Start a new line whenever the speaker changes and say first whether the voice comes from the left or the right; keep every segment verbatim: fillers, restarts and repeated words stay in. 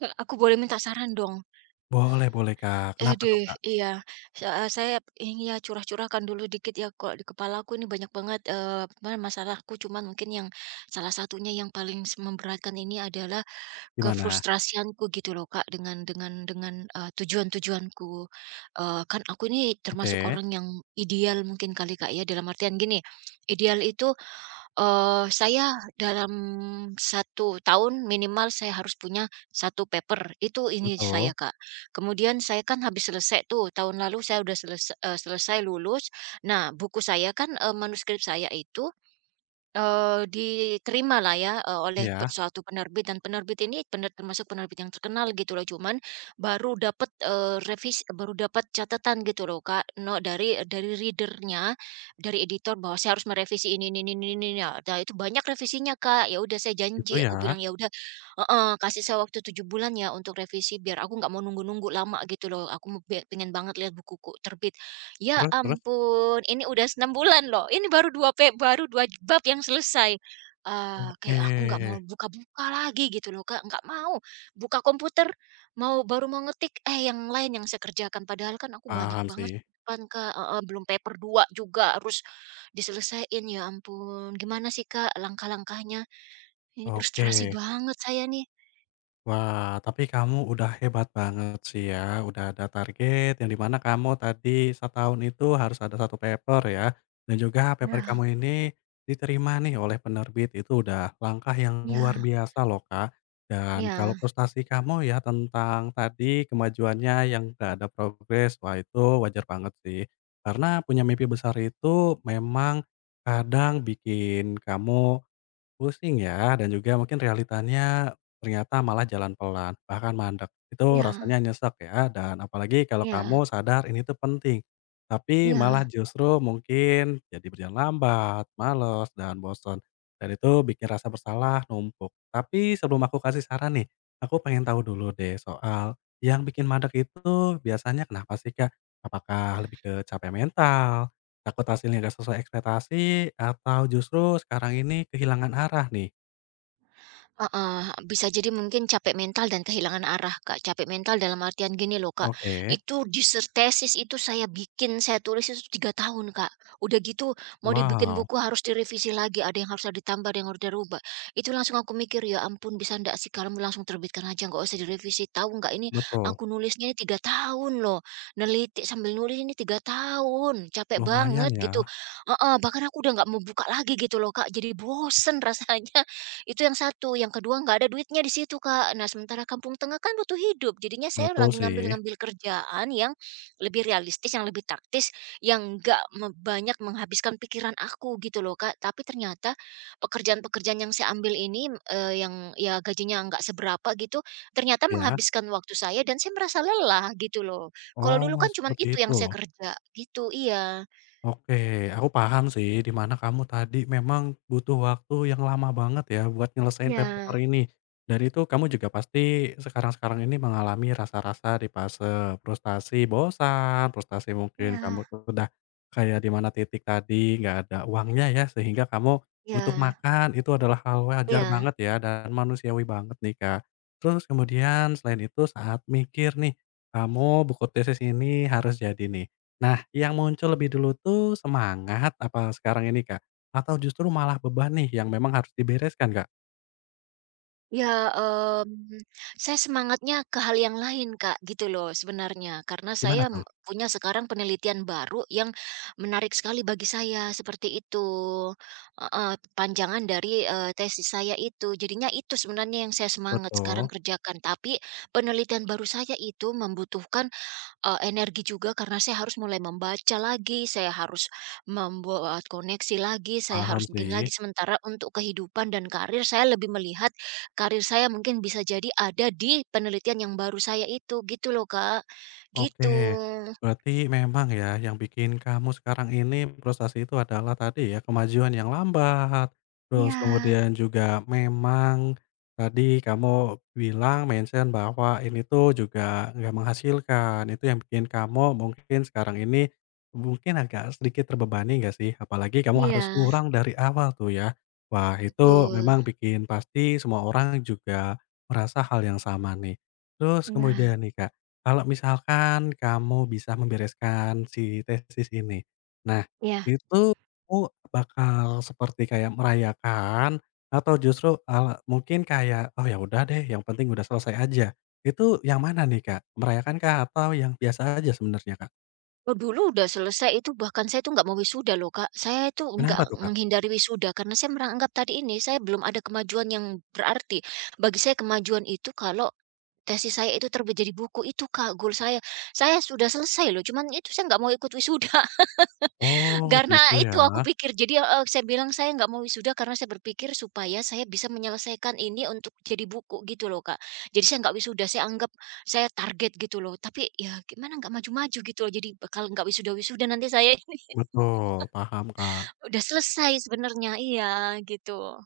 right: Eee, aku boleh minta saran dong?
left: Boleh boleh, Kak.
right: Eh
left: Kenapa tuh,
right: deh
left: Kak?
right: Iya, se eee, saya ingin ya curah-curahkan dulu dikit ya, kok di kepala aku ini banyak banget, eee, apa, masalahku cuman mungkin yang salah satunya yang paling s memberatkan ini adalah
left: Gimana?
right: kefrustrasianku gitu loh, Kak, dengan dengan dengan, eee, tujuan-tujuanku. Eee, kan aku ini termasuk
left: Oke,
right: orang yang ideal mungkin kali, Kak, ya, dalam artian gini, ideal itu Eee, saya dalam satu tahun minimal saya harus punya satu paper, itu ini
left: betul.
right: saya, Kak. Kemudian saya kan habis selesai tuh, tahun lalu saya udah selesa selesai lulus. Nah, buku saya kan, eee, manuskrip saya itu Eee, lah ya, eee, oleh pe
left: Iya,
right: suatu penerbit, dan penerbit ini pener termasuk penerbit yang terkenal gitu loh, cuman baru dapat, revisi baru dapat catatan gitu loh, Kak, no dari dari readernya, dari editor bahwa saya harus merevisi ini ini ini ini ini, nah nah itu banyak revisinya, Kak, ya udah saya
left: itu
right: janji, aku
left: ya.
right: bilang, "Ya udah," heeh, "kasih saya waktu tujuh bulan ya untuk revisi biar aku nggak mau nunggu-nunggu lama," gitu loh, "aku mau be pengen banget lihat bukuku terbit." Ya
left: Terus terus?
right: ampun, ini udah s bulan loh, ini baru dua pe baru dua bab yang selesai. Ah,
left: Oke,
right: kayak aku nggak mau buka-buka lagi gitu loh, Kak, nggak mau. Buka komputer, mau baru mau ngetik, eh yang lain yang saya kerjakan, padahal kan aku banyak
left: paham
right: banget
left: sih.
right: kan, Kak, heeh, belum paper dua juga harus diselesaiin, ya ampun. Gimana sih, Kak, langkah-langkahnya? Ini frustrasi
left: Oke.
right: banget saya nih.
left: Wah, tapi kamu udah hebat banget sih ya, udah ada target yang dimana kamu tadi setahun itu harus ada satu paper ya, dan juga paper
right: Ya,
left: kamu ini diterima nih oleh penerbit, itu udah langkah yang luar
right: ya,
left: biasa loh, Kak. Dan kalau
right: ya,
left: prestasi kamu ya tentang tadi kemajuannya yang gak ada progres, wah itu wajar banget sih. Karena punya mimpi besar itu memang kadang bikin kamu pusing ya, dan juga mungkin realitanya ternyata malah jalan pelan, bahkan mandek. Itu
right: ya,
left: rasanya nyesek ya, dan apalagi kalau
right: ya,
left: kamu sadar ini tuh penting, tapi malah
right: ya.
left: justru mungkin jadi berjalan lambat, males, dan bosen. Dan itu bikin rasa bersalah numpuk. Tapi sebelum aku kasih saran nih, aku pengen tahu dulu deh soal yang bikin mandek itu biasanya kenapa sih, Kak? Apakah lebih ke capek mental? Takut hasilnya nggak sesuai ekspektasi atau justru sekarang ini kehilangan arah nih?
right: Heeh, bisa jadi mungkin capek mental dan kehilangan arah, Kak. Capek mental dalam artian gini loh, Kak,
left: Oke,
right: itu disertesis itu saya bikin, saya tulis itu tiga tahun, Kak. Udah gitu mau dibikin
left: wow,
right: buku harus direvisi lagi, ada yang harus ditambah, ada yang harus dirubah. Itu langsung aku mikir, "Ya ampun, bisa ndak sih kamu langsung terbitkan aja nggak usah direvisi, tahu nggak ini
left: betul,
right: aku nulisnya ini tiga tahun loh, neliti sambil nulis ini tiga tahun, capek
left: lumayan
right: banget,"
left: ya,
right: gitu. Heeh, bahkan aku udah nggak mau buka lagi gitu loh, Kak, jadi bosen rasanya. Itu yang satu, yang kedua nggak ada duitnya di situ, Kak. Nah, sementara kampung tengah kan butuh hidup, jadinya saya
left: betul
right: lagi
left: sih,
right: ngambil-ngambil kerjaan yang lebih realistis, yang lebih taktis, yang nggak me banyak menghabiskan pikiran aku gitu loh, Kak. Tapi ternyata pekerjaan-pekerjaan yang saya ambil ini, eee, yang ya gajinya nggak seberapa gitu, ternyata
left: ya.
right: menghabiskan waktu saya dan saya merasa lelah gitu loh. Kalau dulu
left: Oh
right: kan cuman
left: seperti
right: itu yang
left: itu.
right: saya kerja gitu, iya.
left: Oke, aku paham sih di mana kamu tadi memang butuh waktu yang lama banget ya buat nyelesain
right: Iya,
left: paper ini. Dan itu kamu juga pasti sekarang-sekarang ini mengalami rasa-rasa di fase frustasi bosan, frustasi mungkin kamu
right: iya,
left: tuh udah kayak di mana titik tadi nggak ada uangnya ya sehingga kamu butuh
right: iya,
left: makan itu adalah hal wajar
right: iya.
left: banget ya dan manusiawi banget nih, Kak. Terus kemudian selain itu saat mikir nih, kamu buku tesis ini harus jadi nih. Nah, yang muncul lebih dulu tuh semangat apa sekarang ini, Kak? Atau justru malah beban nih yang memang harus dibereskan, Kak?
right: Ya, mmm, saya semangatnya ke hal yang lain, Kak, gitu loh sebenarnya. Karena
left: Gimana
right: saya
left: tuh?
right: m punya sekarang penelitian baru yang menarik sekali bagi saya, seperti itu. Heeh, panjangan dari, eee, tesis saya itu. Jadinya itu sebenarnya yang saya semangat sekarang
left: Betul,
right: kerjakan. Tapi penelitian baru saya itu membutuhkan Eee, energi juga karena saya harus mulai membaca lagi, saya harus membuat koneksi lagi, saya
left: paham
right: harus begini
left: sih.
right: lagi. Sementara untuk kehidupan dan karir, saya lebih melihat karir saya mungkin bisa jadi ada di penelitian yang baru saya itu, gitu loh, Kak. Gitu.
left: Oke, berarti memang ya yang bikin kamu sekarang ini frustasi itu adalah tadi ya kemajuan yang lambat, terus
right: Ya,
left: kemudian juga memang tadi kamu bilang mention bahwa ini tuh juga nggak menghasilkan, itu yang bikin kamu mungkin sekarang ini mungkin agak sedikit terbebani nggak sih? Apalagi kamu harus
right: iya,
left: ngurang dari awal tuh ya. Wah itu
right: betul.
left: memang bikin pasti semua orang juga merasa hal yang sama nih. Terus kemudian
right: Ya,
left: nih, Kak, kalau misalkan kamu bisa membereskan si tesis ini, nah
right: ya.
left: itu kamu bakal seperti kayak merayakan atau justru, ala mungkin kayak, "Oh ya udah deh yang penting udah selesai aja." Itu yang mana nih, Kak? Merayakan kak atau yang biasa aja sebenarnya, Kak?
right: Oh, dulu udah selesai itu bahkan saya itu nggak mau wisuda loh, Kak. Saya itu
left: Kenapa tuh,
right: nggak
left: Kak?
right: menghindari wisuda karena saya menganggap tadi ini, saya belum ada kemajuan yang berarti. Bagi saya kemajuan itu kalau tesis saya itu terbit jadi buku itu, Kak, goal saya. Saya sudah selesai loh, cuman itu saya nggak mau ikut wisuda
left: Oh
right: karena
left: gitu
right: itu aku
left: ya,
right: pikir. Jadi heeh, saya bilang saya nggak mau wisuda karena saya berpikir supaya saya bisa menyelesaikan ini untuk jadi buku gitu loh, Kak. Jadi saya nggak wisuda, saya anggap saya target gitu loh. Tapi ya gimana nggak maju-maju gitu loh, jadi bakal nggak wisuda-wisuda nanti saya ini
left: betul, paham, Kak.
right: udah selesai sebenarnya, iya gitu.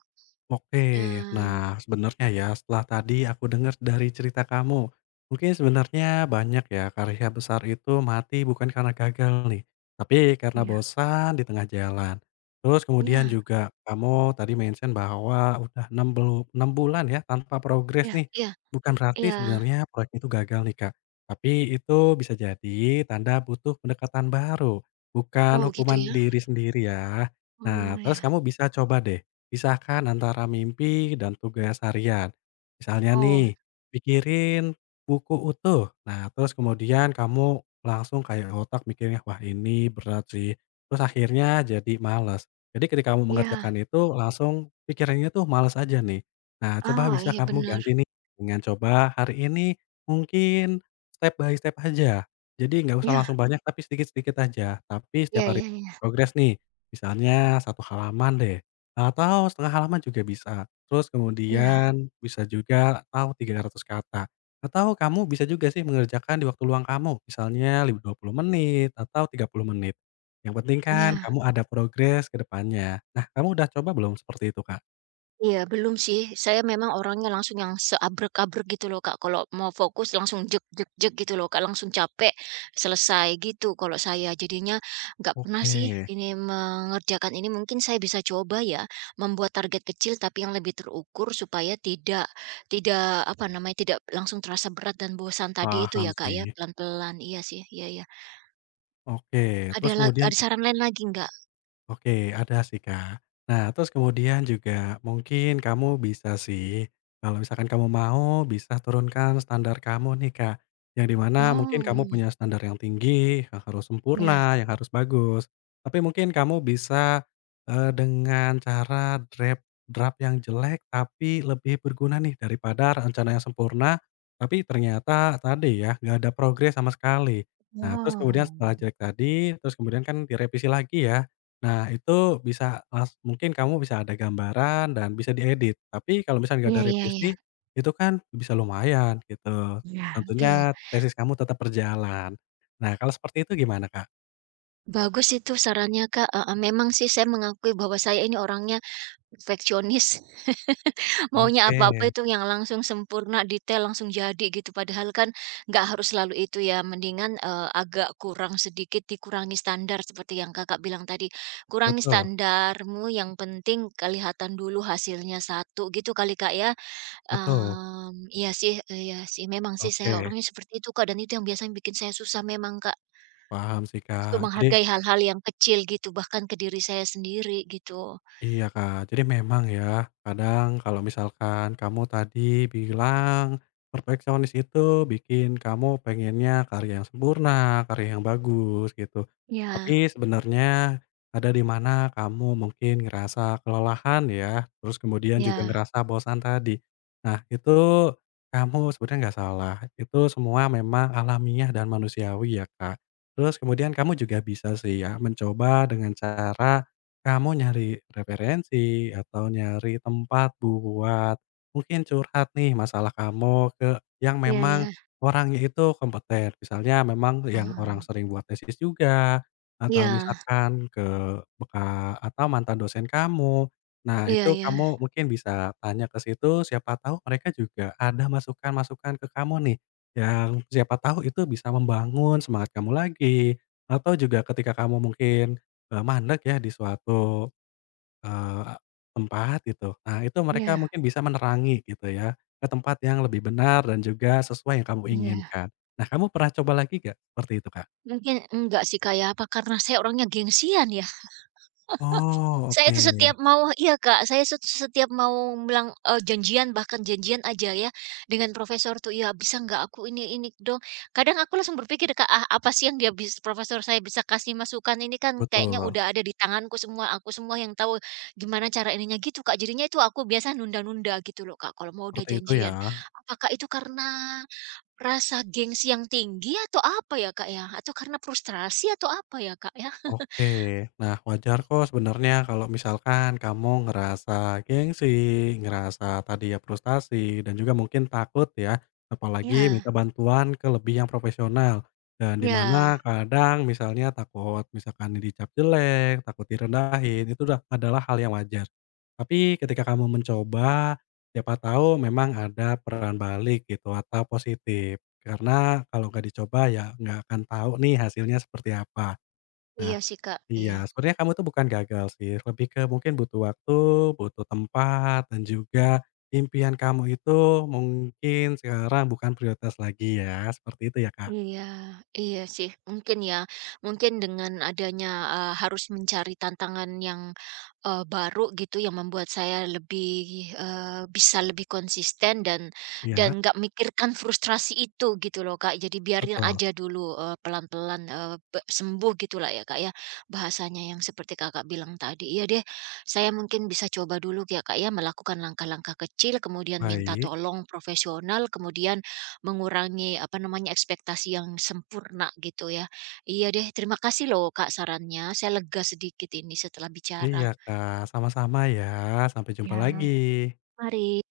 left: Oke.
right: Eee,
left: Nah, sebenarnya ya, setelah tadi aku dengar dari cerita kamu, mungkin sebenarnya banyak ya karya besar itu mati bukan karena gagal nih, tapi karena
right: Iya,
left: bosan di tengah jalan. Terus kemudian
right: iya,
left: juga kamu tadi mention bahwa udah enam belu enam bulan ya tanpa progres
right: iya.
left: nih.
right: Iya,
left: Bukan berarti
right: iya.
left: sebenarnya proyek itu gagal nih, Kak, tapi itu bisa jadi tanda butuh pendekatan baru, bukan
right: Oh gitu
left: hukuman
right: ya?
left: diri sendiri ya. Nah,
right: Oh
left: terus
right: ya.
left: kamu bisa coba deh pisahkan antara mimpi dan tugas harian. Misalnya
right: Oh,
left: nih, pikirin buku utuh. Nah, terus kemudian kamu langsung kayak otak mikirnya, "Wah, ini berat sih." Terus akhirnya jadi males. Jadi ketika kamu
right: iya.
left: mengerjakan itu langsung pikirannya tuh males aja nih. Nah, coba
right: Oh,
left: bisa
right: iya
left: kamu
right: benar.
left: ganti nih dengan coba hari ini mungkin step by step aja. Jadi nggak usah
right: Ya,
left: langsung banyak tapi sedikit-sedikit aja. Tapi setiap
right: ya,
left: hari
right: ya, ya,
left: progres nih. Misalnya satu halaman deh. Atau setengah halaman juga bisa. Terus
right: ya,
left: kemudian bisa juga atau tiga ratus kata. Atau kamu bisa juga sih mengerjakan di waktu luang kamu, misalnya lib dua puluh menit atau tiga puluh menit. Yang penting Mmm. kan
right: ya.
left: kamu ada progres ke depannya. Nah, kamu udah coba belum seperti itu, Kak?
right: Iya, belum sih. Saya memang orangnya langsung yang seabrek-abrek gitu loh, Kak. Kalau mau fokus langsung jek jek jek gitu loh, Kak, langsung capek, selesai gitu kalau saya. Jadinya nggak pernah sih
left: Oke,
right: ini mengerjakan ini. Mungkin saya bisa coba ya, membuat target kecil tapi yang lebih terukur supaya tidak tidak apa namanya, tidak langsung terasa berat dan bosan tadi itu
left: paham
right: ya, Kak,
left: sih.
right: ya, pelan-pelan. Iya sih, iya iya.
left: Oke,
right: Ada
left: terus
right: la
left: kemudian.
right: ada saran lain lagi nggak?
left: Oke, ada sih, Kak. Nah, terus kemudian juga mungkin kamu bisa sih, kalau misalkan kamu mau bisa turunkan standar kamu nih, Kak, yang dimana mungkin kamu
right: Oh,
left: punya standar yang tinggi, yang harus
right: ya.
left: sempurna, yang harus bagus. Tapi mungkin kamu bisa, eee, dengan cara draft draft yang jelek, tapi lebih berguna nih daripada rencana yang sempurna, tapi ternyata tadi ya, nggak ada progres sama sekali. Nah, terus kemudian
right: Oh,
left: setelah jelek tadi, terus kemudian kan direvisi lagi ya. Nah, itu bisa las mungkin kamu bisa ada gambaran dan bisa diedit. Tapi kalau misalnya nggak
right: iya
left: ada
right: iya
left: revisi,
right: iya.
left: itu kan bisa lumayan gitu.
right: Ya, betul.
left: Tentunya tesis kamu tetap berjalan. Nah, kalau seperti itu gimana, Kak?
right: Bagus itu sarannya, Kak, heeh, memang sih saya mengakui bahwa saya ini orangnya perfeksionis, maunya
left: Oke,
right: apa-apa itu yang langsung sempurna, detail, langsung jadi gitu, padahal kan nggak harus selalu itu ya, mendingan, eee, agak kurang sedikit, dikurangi standar seperti yang Kakak bilang tadi. Kurangi
left: betul
right: standarmu, yang penting kelihatan dulu hasilnya satu gitu kali, Kak, ya?
left: betul.
right: Mmm, iya sih iya sih, memang sih saya
left: Oke,
right: orangnya seperti itu, Kak, dan itu yang biasanya bikin saya susah memang, Kak.
left: paham sih,
right: Untuk
left: Kak. Jadi,
right: menghargai hal-hal yang kecil gitu, bahkan ke diri saya sendiri gitu.
left: iya, Kak. Jadi memang ya, kadang kalau misalkan kamu tadi bilang perfeksionis itu bikin kamu pengennya karya yang sempurna, karya yang bagus gitu. Tapi
right: Ya,
left: sebenarnya ada di mana kamu mungkin ngerasa kelelahan ya, terus kemudian juga
right: ya,
left: ngerasa bosan tadi. Nah, itu kamu sebenarnya nggak salah. Itu semua memang alamiah dan manusiawi ya, Kak. Terus kemudian kamu juga bisa sih ya mencoba dengan cara kamu nyari referensi atau nyari tempat buat mungkin curhat nih masalah kamu ke yang
right: ya,
left: memang
right: ya,
left: orangnya itu kompeten. Misalnya memang yang orang
right: ah,
left: sering buat tesis juga, atau
right: ya,
left: misalkan ke beka atau mantan dosen kamu. Nah,
right: ya,
left: itu
right: ya.
left: kamu mungkin bisa tanya ke situ, siapa tahu mereka juga ada masukan-masukan ke kamu nih, yang siapa tahu itu bisa membangun semangat kamu lagi. Atau juga ketika kamu mungkin Eee, mandek ya di suatu, eee, tempat gitu. Nah itu mereka
right: Iya,
left: mungkin bisa menerangi gitu ya, ke tempat yang lebih benar dan juga sesuai yang kamu
right: iya.
left: inginkan. Nah kamu pernah coba lagi nggak seperti itu, Kak?
right: Mungkin enggak sih kayak apa karena saya orangnya gengsian ya?
left: Oh
right: Saya
left: oke,
right: itu setiap mau iya, Kak, saya set setiap mau bilang, eee, janjian, bahkan janjian aja ya, dengan profesor tuh, "Ya bisa nggak aku ini ini dong." Kadang aku langsung berpikir, Kak, "Ah, apa sih yang dia bis profesor saya bisa kasih masukan ini, kan kayaknya
left: betul.
right: udah ada di tanganku semua, aku semua yang tahu gimana cara ininya." Gitu, Kak, jadinya itu aku biasa nunda-nunda gitu loh, Kak, kalau mau udah
left: Seperti itu
right: janjian.
left: ya.
right: Apakah itu karena rasa gengsi yang tinggi atau apa ya, Kak, ya? Atau karena frustrasi atau apa ya, Kak, ya?
left: Oke. Nah, wajar kok sebenarnya kalau misalkan kamu ngerasa gengsi, ngerasa tadi ya frustasi, dan juga mungkin takut ya, apalagi
right: Iya,
left: minta bantuan ke lebih yang profesional. Dan di
right: iya,
left: mana kadang misalnya takut misalkan dicap jelek, takut direndahin, itu udah adalah hal yang wajar. Tapi ketika kamu mencoba, siapa tahu memang ada peran balik gitu atau positif. Karena kalau nggak dicoba ya nggak akan tahu nih hasilnya seperti apa. Nah,
right: iya sih, Kak, iya.
left: iya, sebenarnya kamu tuh bukan gagal sih, lebih ke mungkin butuh waktu, butuh tempat, dan juga impian kamu itu mungkin sekarang bukan prioritas lagi ya, seperti itu ya, Kak?
right: Iya, iya sih, mungkin ya. Mungkin dengan adanya, eee, harus mencari tantangan yang Eee, baru gitu yang membuat saya lebih, eee, bisa lebih konsisten dan
left: Iya,
right: dan nggak mikirkan frustrasi itu gitu loh, Kak. Jadi biarin
left: betul.
right: aja dulu, eee, pelan-pelan, eee, be sembuh gitulah ya, Kak, ya, bahasanya yang seperti Kakak bilang tadi. Iya deh, saya mungkin bisa coba dulu ya, Kak, ya, melakukan langkah-langkah kecil, kemudian minta
left: Baik.
right: tolong profesional, kemudian mengurangi, apa namanya, ekspektasi yang sempurna gitu ya. Iya deh, terima kasih loh, Kak, sarannya. Saya lega sedikit ini setelah
left: Iya,
right: bicara.
left: Kak, sama-sama ya, sampai jumpa
right: Ya,
left: lagi.
right: mari.